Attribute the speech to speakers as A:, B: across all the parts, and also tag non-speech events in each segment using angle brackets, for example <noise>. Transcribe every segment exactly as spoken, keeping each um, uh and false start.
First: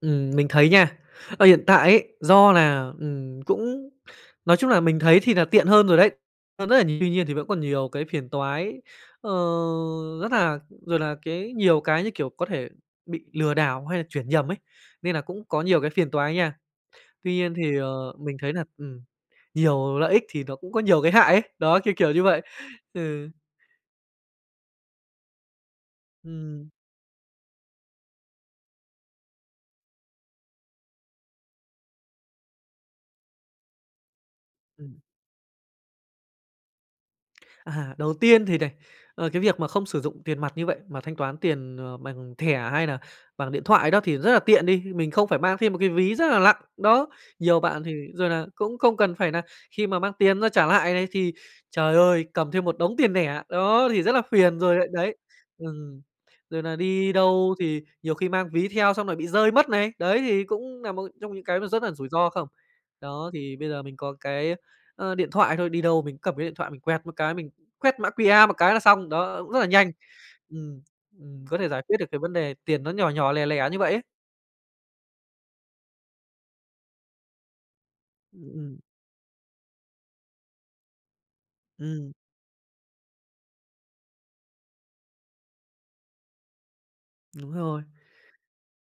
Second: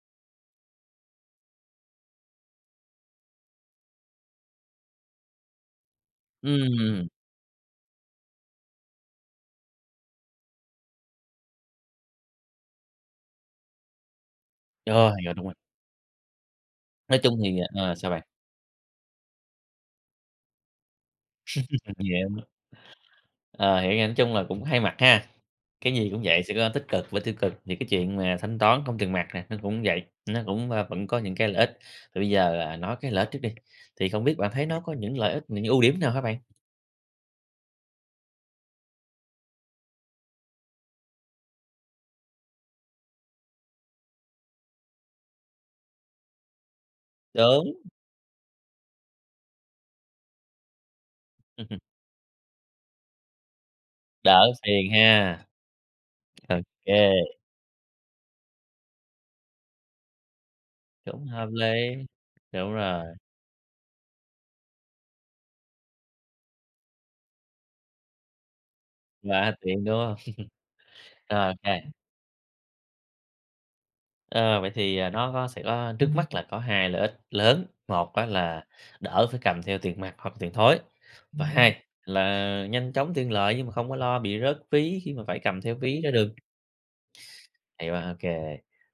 A: Ừm, mình thấy nha, ở hiện tại ấy do là, ừm, cũng nói chung là mình thấy thì nà tiện hơn rồi đấy, hơn rất là
B: Ừm.
A: tuy nhiên thì vẫn còn nhiều cái phiền toái, ờ, rất là rồi là cái nhiều cái, như kiểu, có thể bị lừa đảo hay là chuyển nhầm ấy,
B: Rồi,
A: nên nà
B: yeah, đúng
A: cũng
B: rồi.
A: có nhiều cái phiền toái nha.
B: Nói chung
A: Tuy nhiên
B: thì
A: thì,
B: ờ, sao
A: ờ,
B: bạn?
A: mình thấy nà ừm, nhiều lợi ích thì nó cũng có nhiều cái hại ấy, đó, kiểu,
B: <laughs>
A: kiểu như
B: Yeah.
A: vậy, ừ.
B: Ờ, hiểu nha, nói chung là cũng hai mặt ha, cái gì cũng vậy sẽ
A: Ừm.
B: có tích cực và tiêu cực, thì cái chuyện mà thanh toán không tiền mặt này nó cũng vậy, nó cũng, à, vẫn có những cái lợi ích. Thì bây giờ, à, nói cái lợi ích trước đi, thì không biết bạn thấy nó có
A: Ừm.
B: những lợi ích, những ưu điểm nào hả bạn?
A: À, đầu tiên thì này, ờ, cái việc mà không sử dụng tiền mặt như vậy mà thanh toán tiền, à, bằng thẻ hay nà bằng điện thoại đó thì rất là tiện đi, mình không phải mang thêm một cái ví rất là lặng, đó. Nhiều
B: Đúng.
A: bạn thì, rồi nà, cũng không cần phải nà khi mà mang tiền ra trả lại lày thì,
B: Ừm hừm.
A: trời ơi, cầm thêm một đống tiền nẻ, đó, thì rất là
B: Đỡ
A: phiền rồi lại,
B: phiền
A: đấy
B: ha?
A: ừm,
B: Ô
A: rồi nà
B: kê.
A: đi đâu thì nhiều khi mang ví theo xong rồi bị rơi mất này, đấy, thì cũng nà một
B: Cũng
A: trong những
B: hợp
A: cái nó
B: lý.
A: rất là rủi ro không?
B: Đúng rồi.
A: Đó, thì bây giờ mình có cái, ờ, điện thoại thôi, đi đâu mình cũng cầm cái điện thoại mình quẹt một cái, mình quét mã Q-R một cái là xong, đó, cũng
B: Quá
A: rất là
B: tiện,
A: nhanh.
B: đúng hông?
A: Ừm,
B: <laughs>
A: ừm,
B: Rồi, ô
A: có thể
B: kê.
A: giải quyết được cái vấn đề tiền nó nhỏ nhỏ, lẻ lẻ như vậy ấy.
B: Ờ, vậy thì, ờ, nó có sẽ có trước mắt là có hai lợi ích lớn, một á
A: Ừm,
B: là
A: ừm.
B: đỡ phải cầm theo tiền mặt hoặc tiền thối, và hai
A: Ừm.
B: là nhanh chóng tiện lợi nhưng mà không có lo bị rớt ví khi mà phải cầm theo ví ra đường
A: Đúng rồi.
B: Hay quá, OK.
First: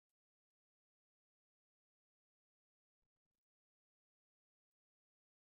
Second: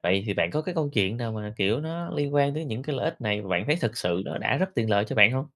B: Vậy thì bạn có cái câu chuyện nào mà, kiểu, nó liên quan tới những cái lợi ích này mà bạn thấy thật sự nó đã rất tiện lợi cho bạn hông?